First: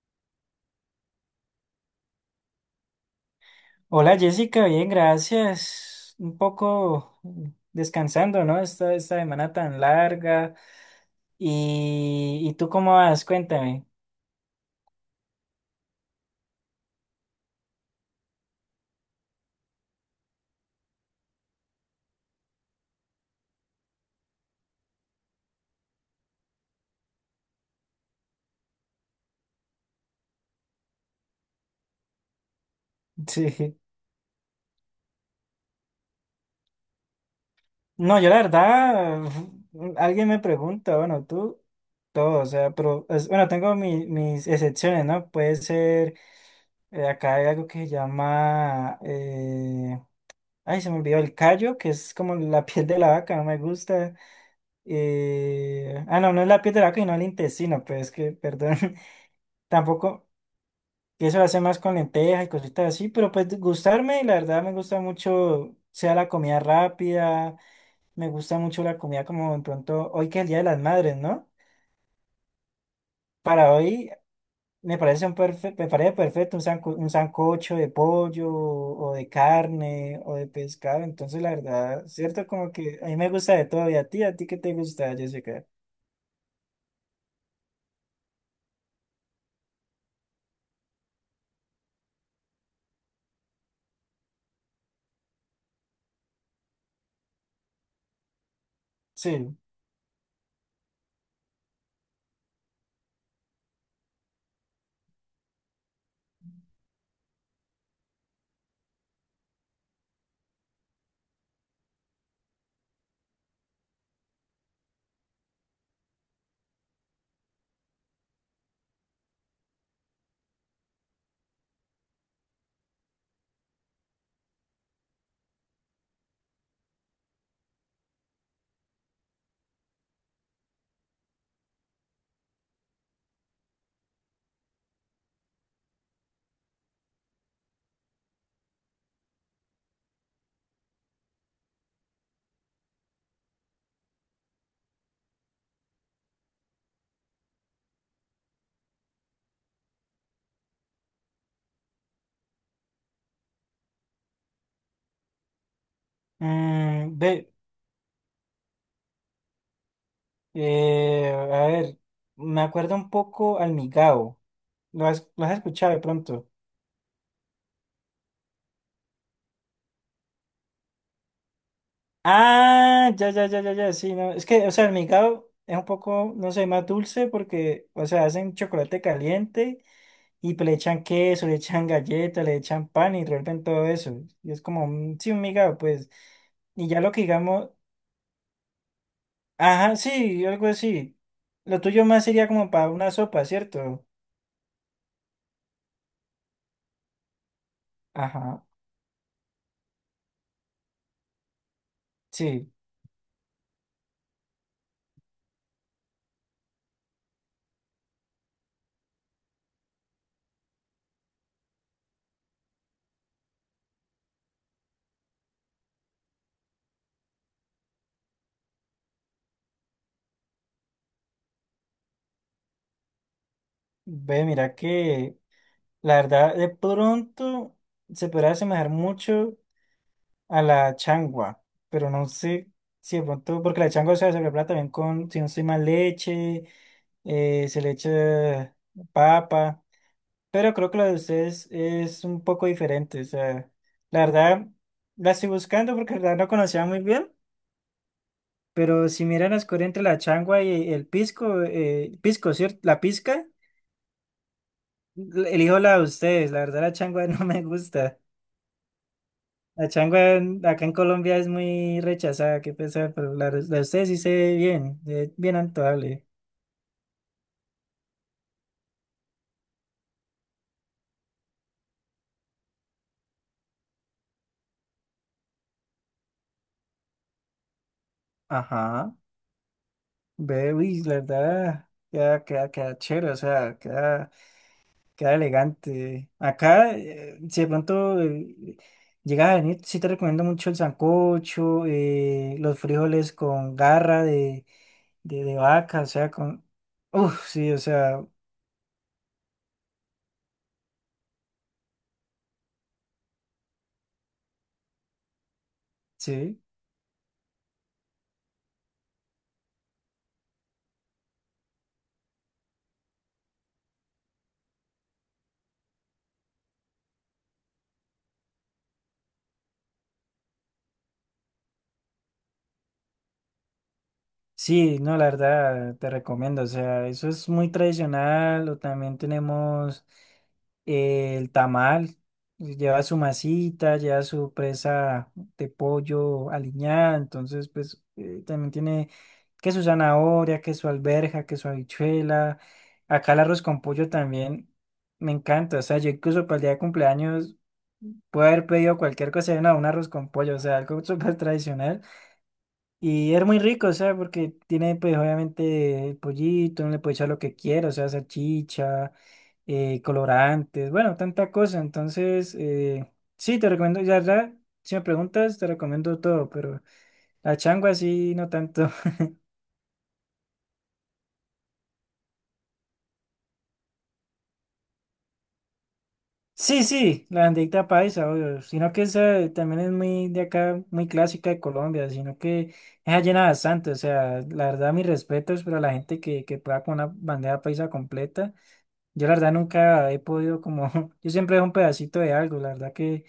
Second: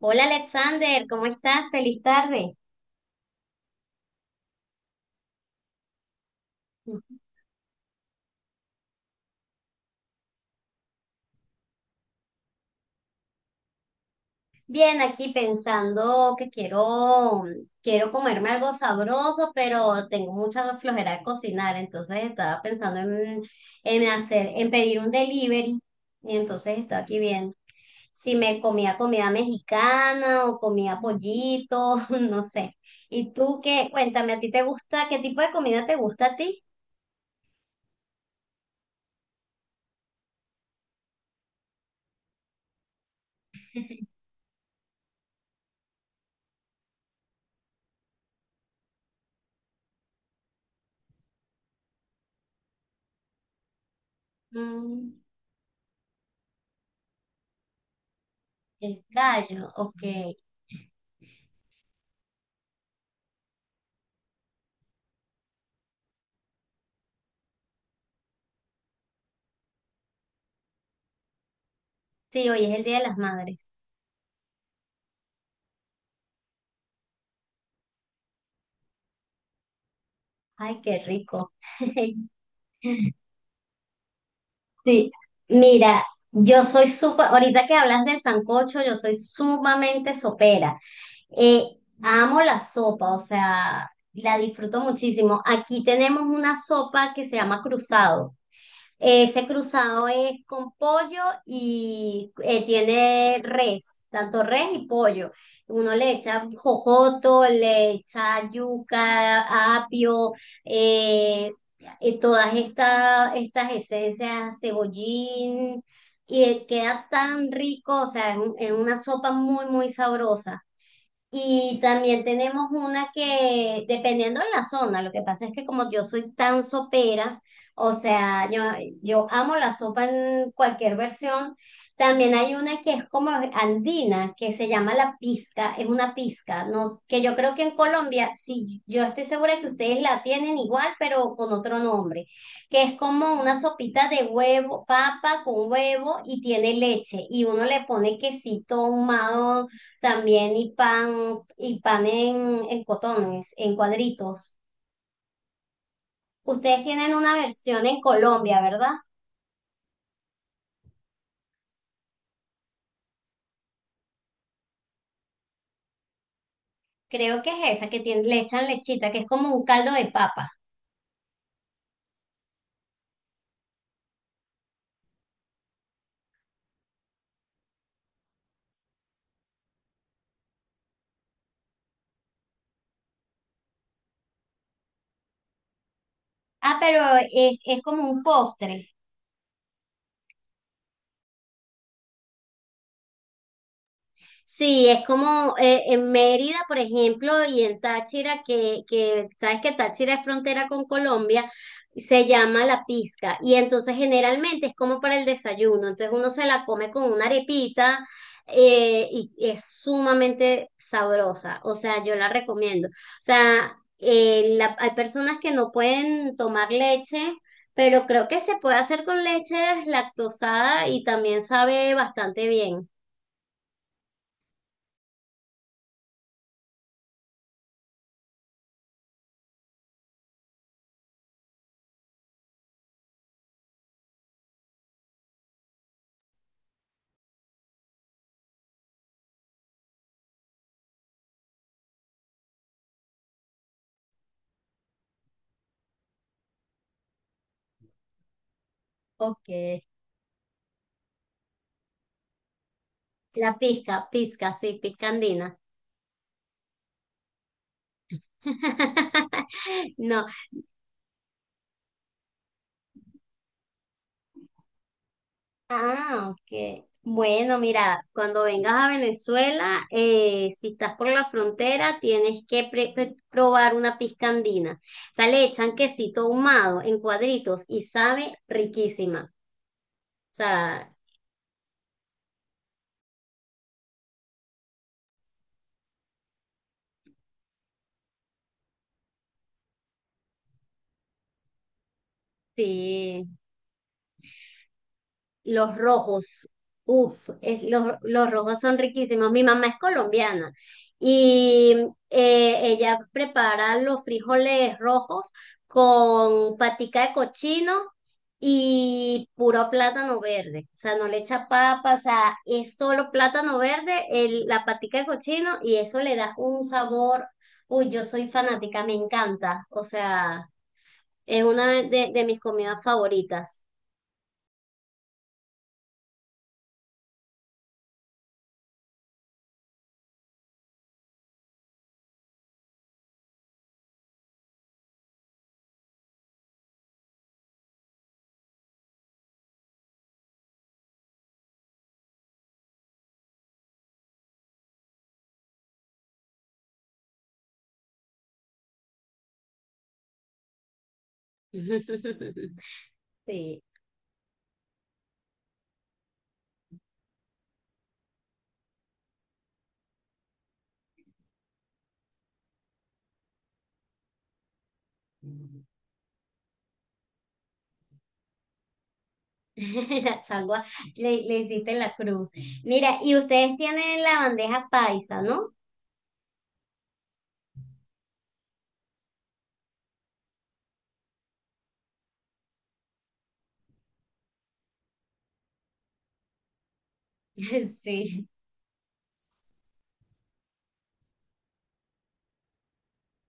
Hola Alexander, ¿cómo estás? Feliz tarde. Hola Jessica, bien, gracias. Un poco descansando, ¿no? Esta semana tan larga. ¿Y tú cómo vas? Cuéntame. Bien, aquí pensando que quiero comerme algo sabroso, pero tengo mucha flojera de cocinar, entonces estaba pensando en hacer, en pedir un delivery, y entonces estaba aquí viendo si me comía comida mexicana o comía pollito, no sé. ¿Y tú Sí. qué? Cuéntame, ¿a ti te gusta? ¿Qué tipo de comida te gusta a ti? No, yo la verdad, alguien me pregunta, bueno, tú, todo, o sea, pero, bueno, tengo mis excepciones, ¿no? Puede ser, acá hay algo que se llama, ay, se me olvidó, el callo, que es como la piel de la vaca, no me gusta. Mm, No, no es la piel de la vaca, no el intestino, pues es que, perdón, el gallo, tampoco, ok. y eso lo hace más con lentejas y cositas así, pero pues gustarme, la verdad me gusta mucho, sea la comida rápida, me gusta mucho la comida como de pronto, hoy que es el Día de las Madres, ¿no? Sí, hoy es el Día de las Madres. Para hoy me parece perfecto un, un sancocho de pollo o de carne o de Ay, qué pescado, entonces la rico. verdad, ¿cierto? Como que a mí me gusta de todo, y ¿a ti qué te Sí, gusta, Jessica? mira, yo soy súper, ahorita que hablas del sancocho, yo soy sumamente sopera. Amo la sopa, o sea, la disfruto muchísimo. Aquí tenemos una sopa que se llama cruzado. Ese Sí. cruzado es con pollo y tiene res, tanto res y pollo. Uno le echa jojoto, le echa yuca, apio, eh, todas estas esencias, cebollín, y queda tan rico, o sea, es una sopa muy, muy sabrosa. Y también tenemos una que, dependiendo de la zona, lo que pasa es que como yo soy tan sopera, o sea, yo amo la sopa en cualquier versión, también hay una que es como andina, que se llama la pizca, es una pizca, no, que yo creo que en Colombia, sí, yo estoy segura que ustedes la tienen igual, pero con otro nombre, que es como una sopita de huevo, papa con huevo y tiene leche, y uno le pone quesito ahumado también y pan en cotones, en cuadritos. Ustedes tienen Mm, una ve. versión en Colombia, ¿verdad? A ver, me acuerdo un poco al Migao. Lo has escuchado de pronto? Creo que es esa, que tiene, le echan lechita, que es como un caldo de papa. Ah, sí, no. Es que, o sea, el Migao es un poco, no sé, más dulce porque, o sea, hacen chocolate caliente y pues le echan queso, le echan galleta, le echan pan y revuelven todo eso. Y es como, sí, un Migao, pues. Ah, Y pero ya lo que digamos, es como un postre. ajá, sí, algo así. Lo tuyo más sería como para una sopa, ¿cierto? Sí, es como en Mérida, por ejemplo, y en Táchira, Ajá, que sabes que Táchira es frontera con Colombia, se llama sí. la pizca. Y entonces generalmente es como para el desayuno. Entonces uno se la come con una arepita y es sumamente sabrosa. O sea, yo la recomiendo. O sea, hay personas que no pueden tomar leche. Pero creo que se puede hacer con leche lactosada y también sabe bastante bien. Ve, mira que la verdad, de pronto se podrá asemejar mucho a la changua, pero no sé si de pronto, porque la changua, o sea, se prepara también con, si no estoy mal, leche, se le echa papa, pero creo que la de ustedes es un poco diferente, o sea, la verdad, la estoy buscando porque la verdad no conocía muy bien, pero si Ok, miran la escoria entre la changua y el pisco, ¿cierto? La pizca, la pizca, pizca, sí, pizca andina. elijo la de ustedes, la verdad la changua no me gusta. La No. Acá en Colombia es muy rechazada, qué pesar, pero la de usted sí se ve bien antojable. Ah, ok. Bueno, mira, cuando vengas a Venezuela, si estás por la frontera, tienes que probar una pizca andina. O sea, le echan quesito ahumado en cuadritos y sabe Ajá, riquísima. O ve, sea, uy, la verdad, queda chévere, o sea, queda, queda elegante. Acá, si de pronto llegas a venir, sí te recomiendo mucho el sancocho, los frijoles sí. con garra de Los vaca, o sea, rojos, con... uff, Uf, es, sí, o sea, los rojos son riquísimos. Mi mamá es colombiana y ella prepara los frijoles rojos con sí. patica de cochino y puro plátano verde. O sea, no le echa papa, o sea, es solo plátano verde, la patica de cochino y eso le da un sabor. Uy, yo soy fanática, me encanta. O sea, es una de mis comidas favoritas. Sí, no, la verdad, te recomiendo. O sea, eso es muy tradicional. O también tenemos el tamal. Lleva su masita, lleva su presa de pollo aliñada. Entonces, pues, también tiene que su zanahoria, que su alberja, que su habichuela. Acá el arroz con pollo también me encanta. O sea, yo incluso para el día de cumpleaños puedo haber pedido cualquier cosa. No, un arroz con pollo, o sea, algo súper tradicional. Y es muy Sí. rico, o sea, porque tiene, pues, obviamente, el pollito, uno le puede echar lo que quiera, o sea, salchicha, colorantes, bueno, tanta cosa. Entonces, sí, te recomiendo, si me preguntas, te recomiendo todo, pero la changua sí, no tanto. La changua, le hiciste la cruz. Mira, y ustedes tienen la bandeja paisa, ¿no? Sí, sí, la bandeita paisa, obvio, sino que esa también es muy de acá, muy clásica de Colombia, sino que esa llena bastante, o sea, la verdad, mis respetos para la gente que pueda con una bandeja paisa Sí. completa. Yo la verdad nunca he podido como, yo siempre dejo un pedacito de algo, la verdad que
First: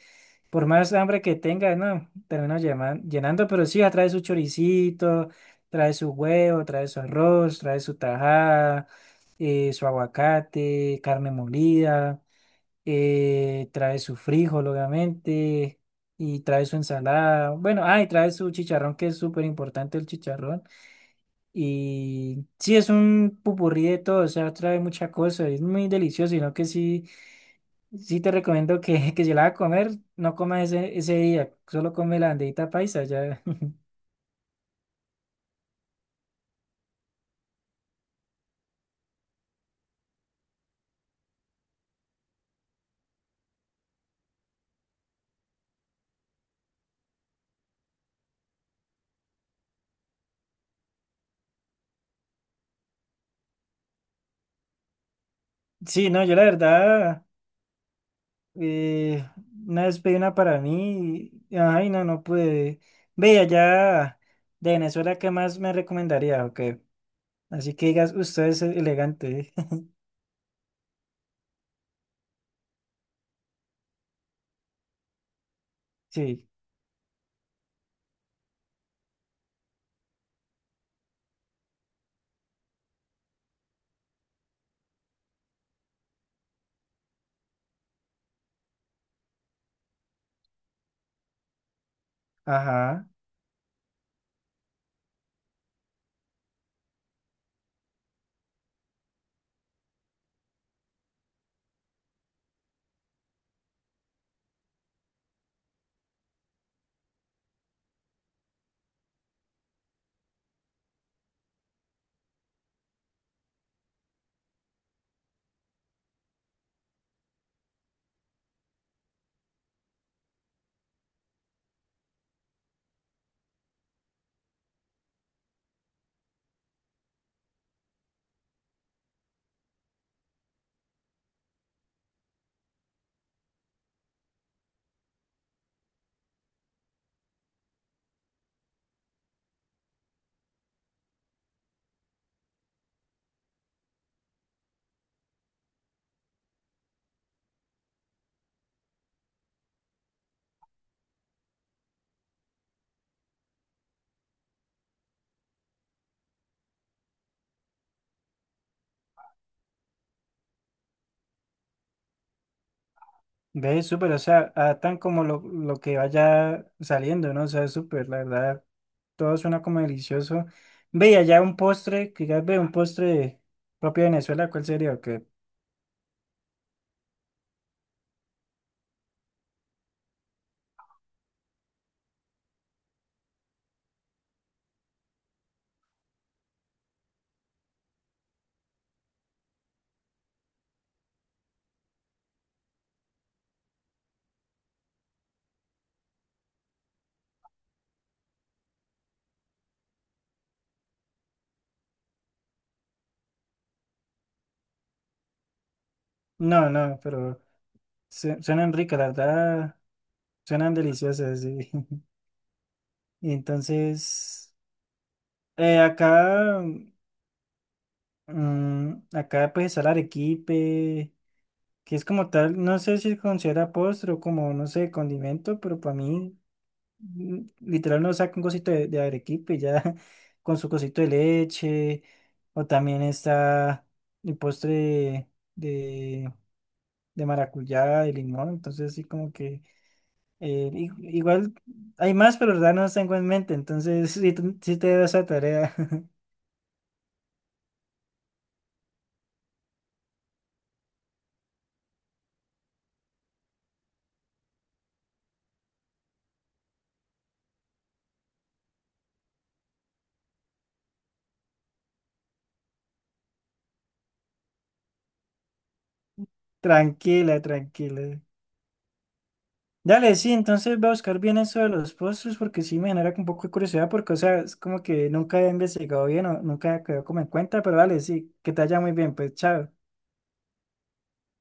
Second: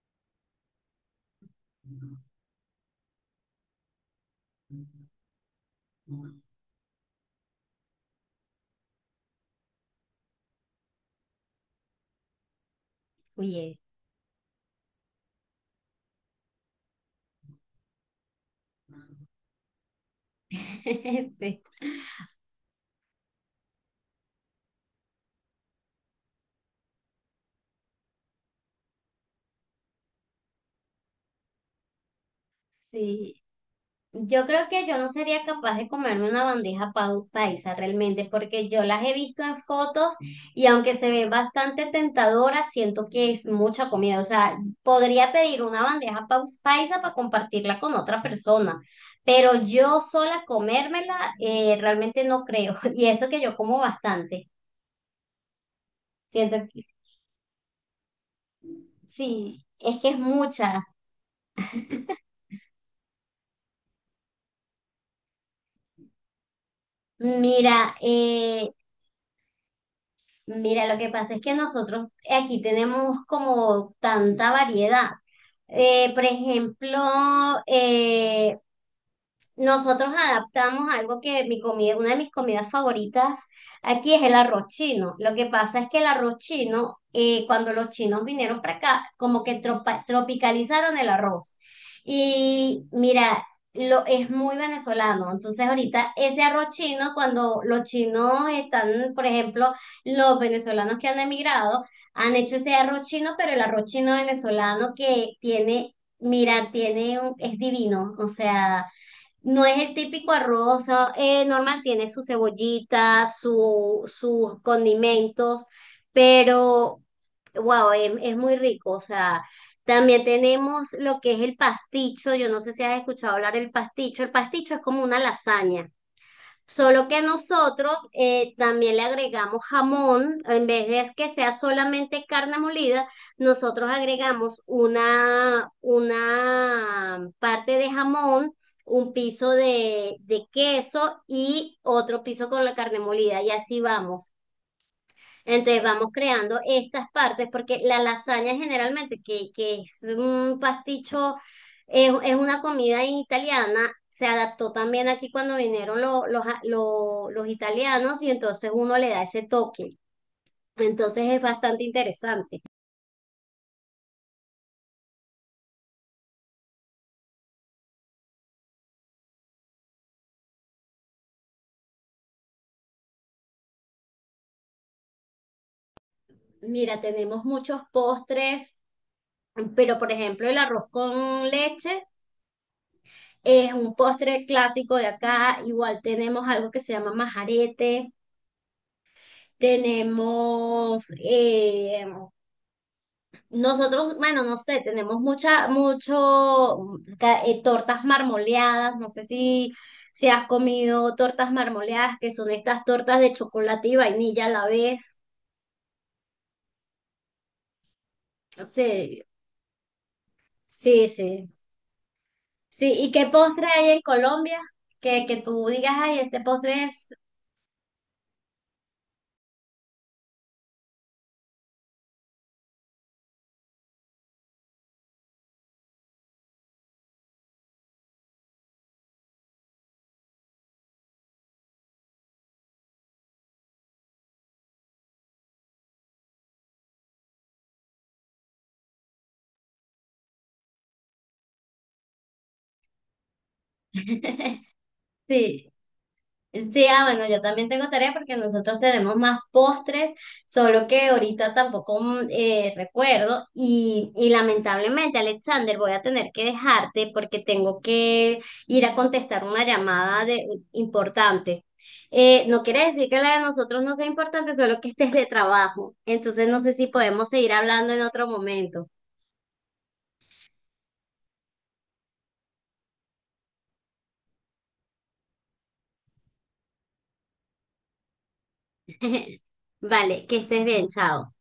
por más hambre que tenga, no, termino llenando, pero sí, trae su choricito, trae su huevo, trae su arroz, trae su tajada, su aguacate, carne molida, Oye, trae su frijol, obviamente, y trae su ensalada, bueno, ah, y trae su chicharrón, que es súper importante el chicharrón. sí. Y sí, es un pupurrí de todo, o sea, trae mucha cosa, es muy delicioso, sino que sí. Sí te recomiendo que, que si la vas a comer, no comas ese día, solo come la banderita paisa Sí. ya. Yo creo que yo no sería capaz de comerme una bandeja paisa realmente, porque yo las he visto en fotos y aunque se ve bastante tentadora, siento que es mucha comida. O sea, podría pedir una bandeja paisa para compartirla con otra persona, pero yo sola comérmela realmente no creo. Y eso que yo como bastante. Sí, no, yo la Siento que verdad, eh, sí, una es vez que pedí es una para mucha. mí, y- ay no, no pude. Ve allá de Venezuela, ¿qué más me recomendaría? Ok, así que Mira, digas, usted es eh, elegante. Mira, lo que pasa es que nosotros aquí tenemos como tanta variedad. Por Sí, ejemplo, eh, nosotros adaptamos algo que mi comida, una de mis comidas favoritas aquí es el arroz chino. Lo que pasa es que el arroz chino, cuando los chinos vinieron para acá, como que tropicalizaron el arroz. Y ajá, mira, lo, es muy venezolano. Entonces ahorita ese arroz chino, cuando los chinos están, por ejemplo, los venezolanos que han emigrado, han hecho ese arroz chino, pero el arroz chino venezolano que tiene, mira, tiene un, es divino. O sea... No es el típico arroz normal, tiene su cebollita, su, sus condimentos, pero wow, es muy rico. O sea, también tenemos lo que es el pasticho. Yo no sé si has escuchado hablar del pasticho. El pasticho es como una lasaña. Solo que nosotros también le agregamos jamón, en vez de que sea solamente carne molida, nosotros agregamos una parte de jamón, un piso de queso y otro piso con la carne molida y así vamos. Entonces vamos creando estas partes, porque la lasaña generalmente, que es un pasticho, es una comida italiana, se adaptó también aquí cuando vinieron los italianos y entonces uno le da ese toque. Entonces es bastante interesante. ve, súper, o sea, adaptan como lo que vaya saliendo, ¿no? O sea, súper, la verdad. Todo suena como delicioso. Ve, y allá un postre, quizás ve un propio de Venezuela, ¿cuál sería? Que Mira, tenemos muchos postres, pero por ejemplo el arroz con leche es un postre clásico de acá. Igual tenemos algo que se llama majarete. Tenemos nosotros, bueno, no sé, tenemos mucha, mucho, tortas marmoleadas, no sé si, si has comido tortas marmoleadas, que son estas tortas de chocolate y vainilla a la vez. no, no, pero suenan ricas, la Sí, verdad, suenan sí, deliciosas, sí. sí. Sí, ¿y qué Y postre hay en entonces, Colombia? Que tú digas, ay, este acá, postre es, mm, acá pues está el arequipe, que es como tal, no sé si se considera postre o como, no sé, condimento, pero para mí mm, literal nos saca un cosito de arequipe y ya con su cosito de leche. O también está el postre de, de maracuyá, de limón. Entonces sí como que eh, i- igual hay más, pero la verdad no los tengo en mente. Entonces sí, sí te doy esa sí. tarea. Sí, ah, bueno, yo también tengo tarea porque nosotros tenemos más postres, solo que ahorita tampoco recuerdo y lamentablemente, Alexander, voy a tener que dejarte porque tengo que ir a contestar una llamada de, importante. No quiere decir que la de nosotros no sea importante, solo que este es de trabajo. Entonces no sé si podemos Tranquila, seguir hablando en tranquila. otro momento. Dale, sí, entonces voy a buscar bien eso de los postres porque sí me genera un poco de curiosidad porque, o sea, es como que nunca he investigado bien o nunca he quedado como en cuenta, pero dale, sí, que te haya muy bien, pues chao. Vale, que estés bien, chao.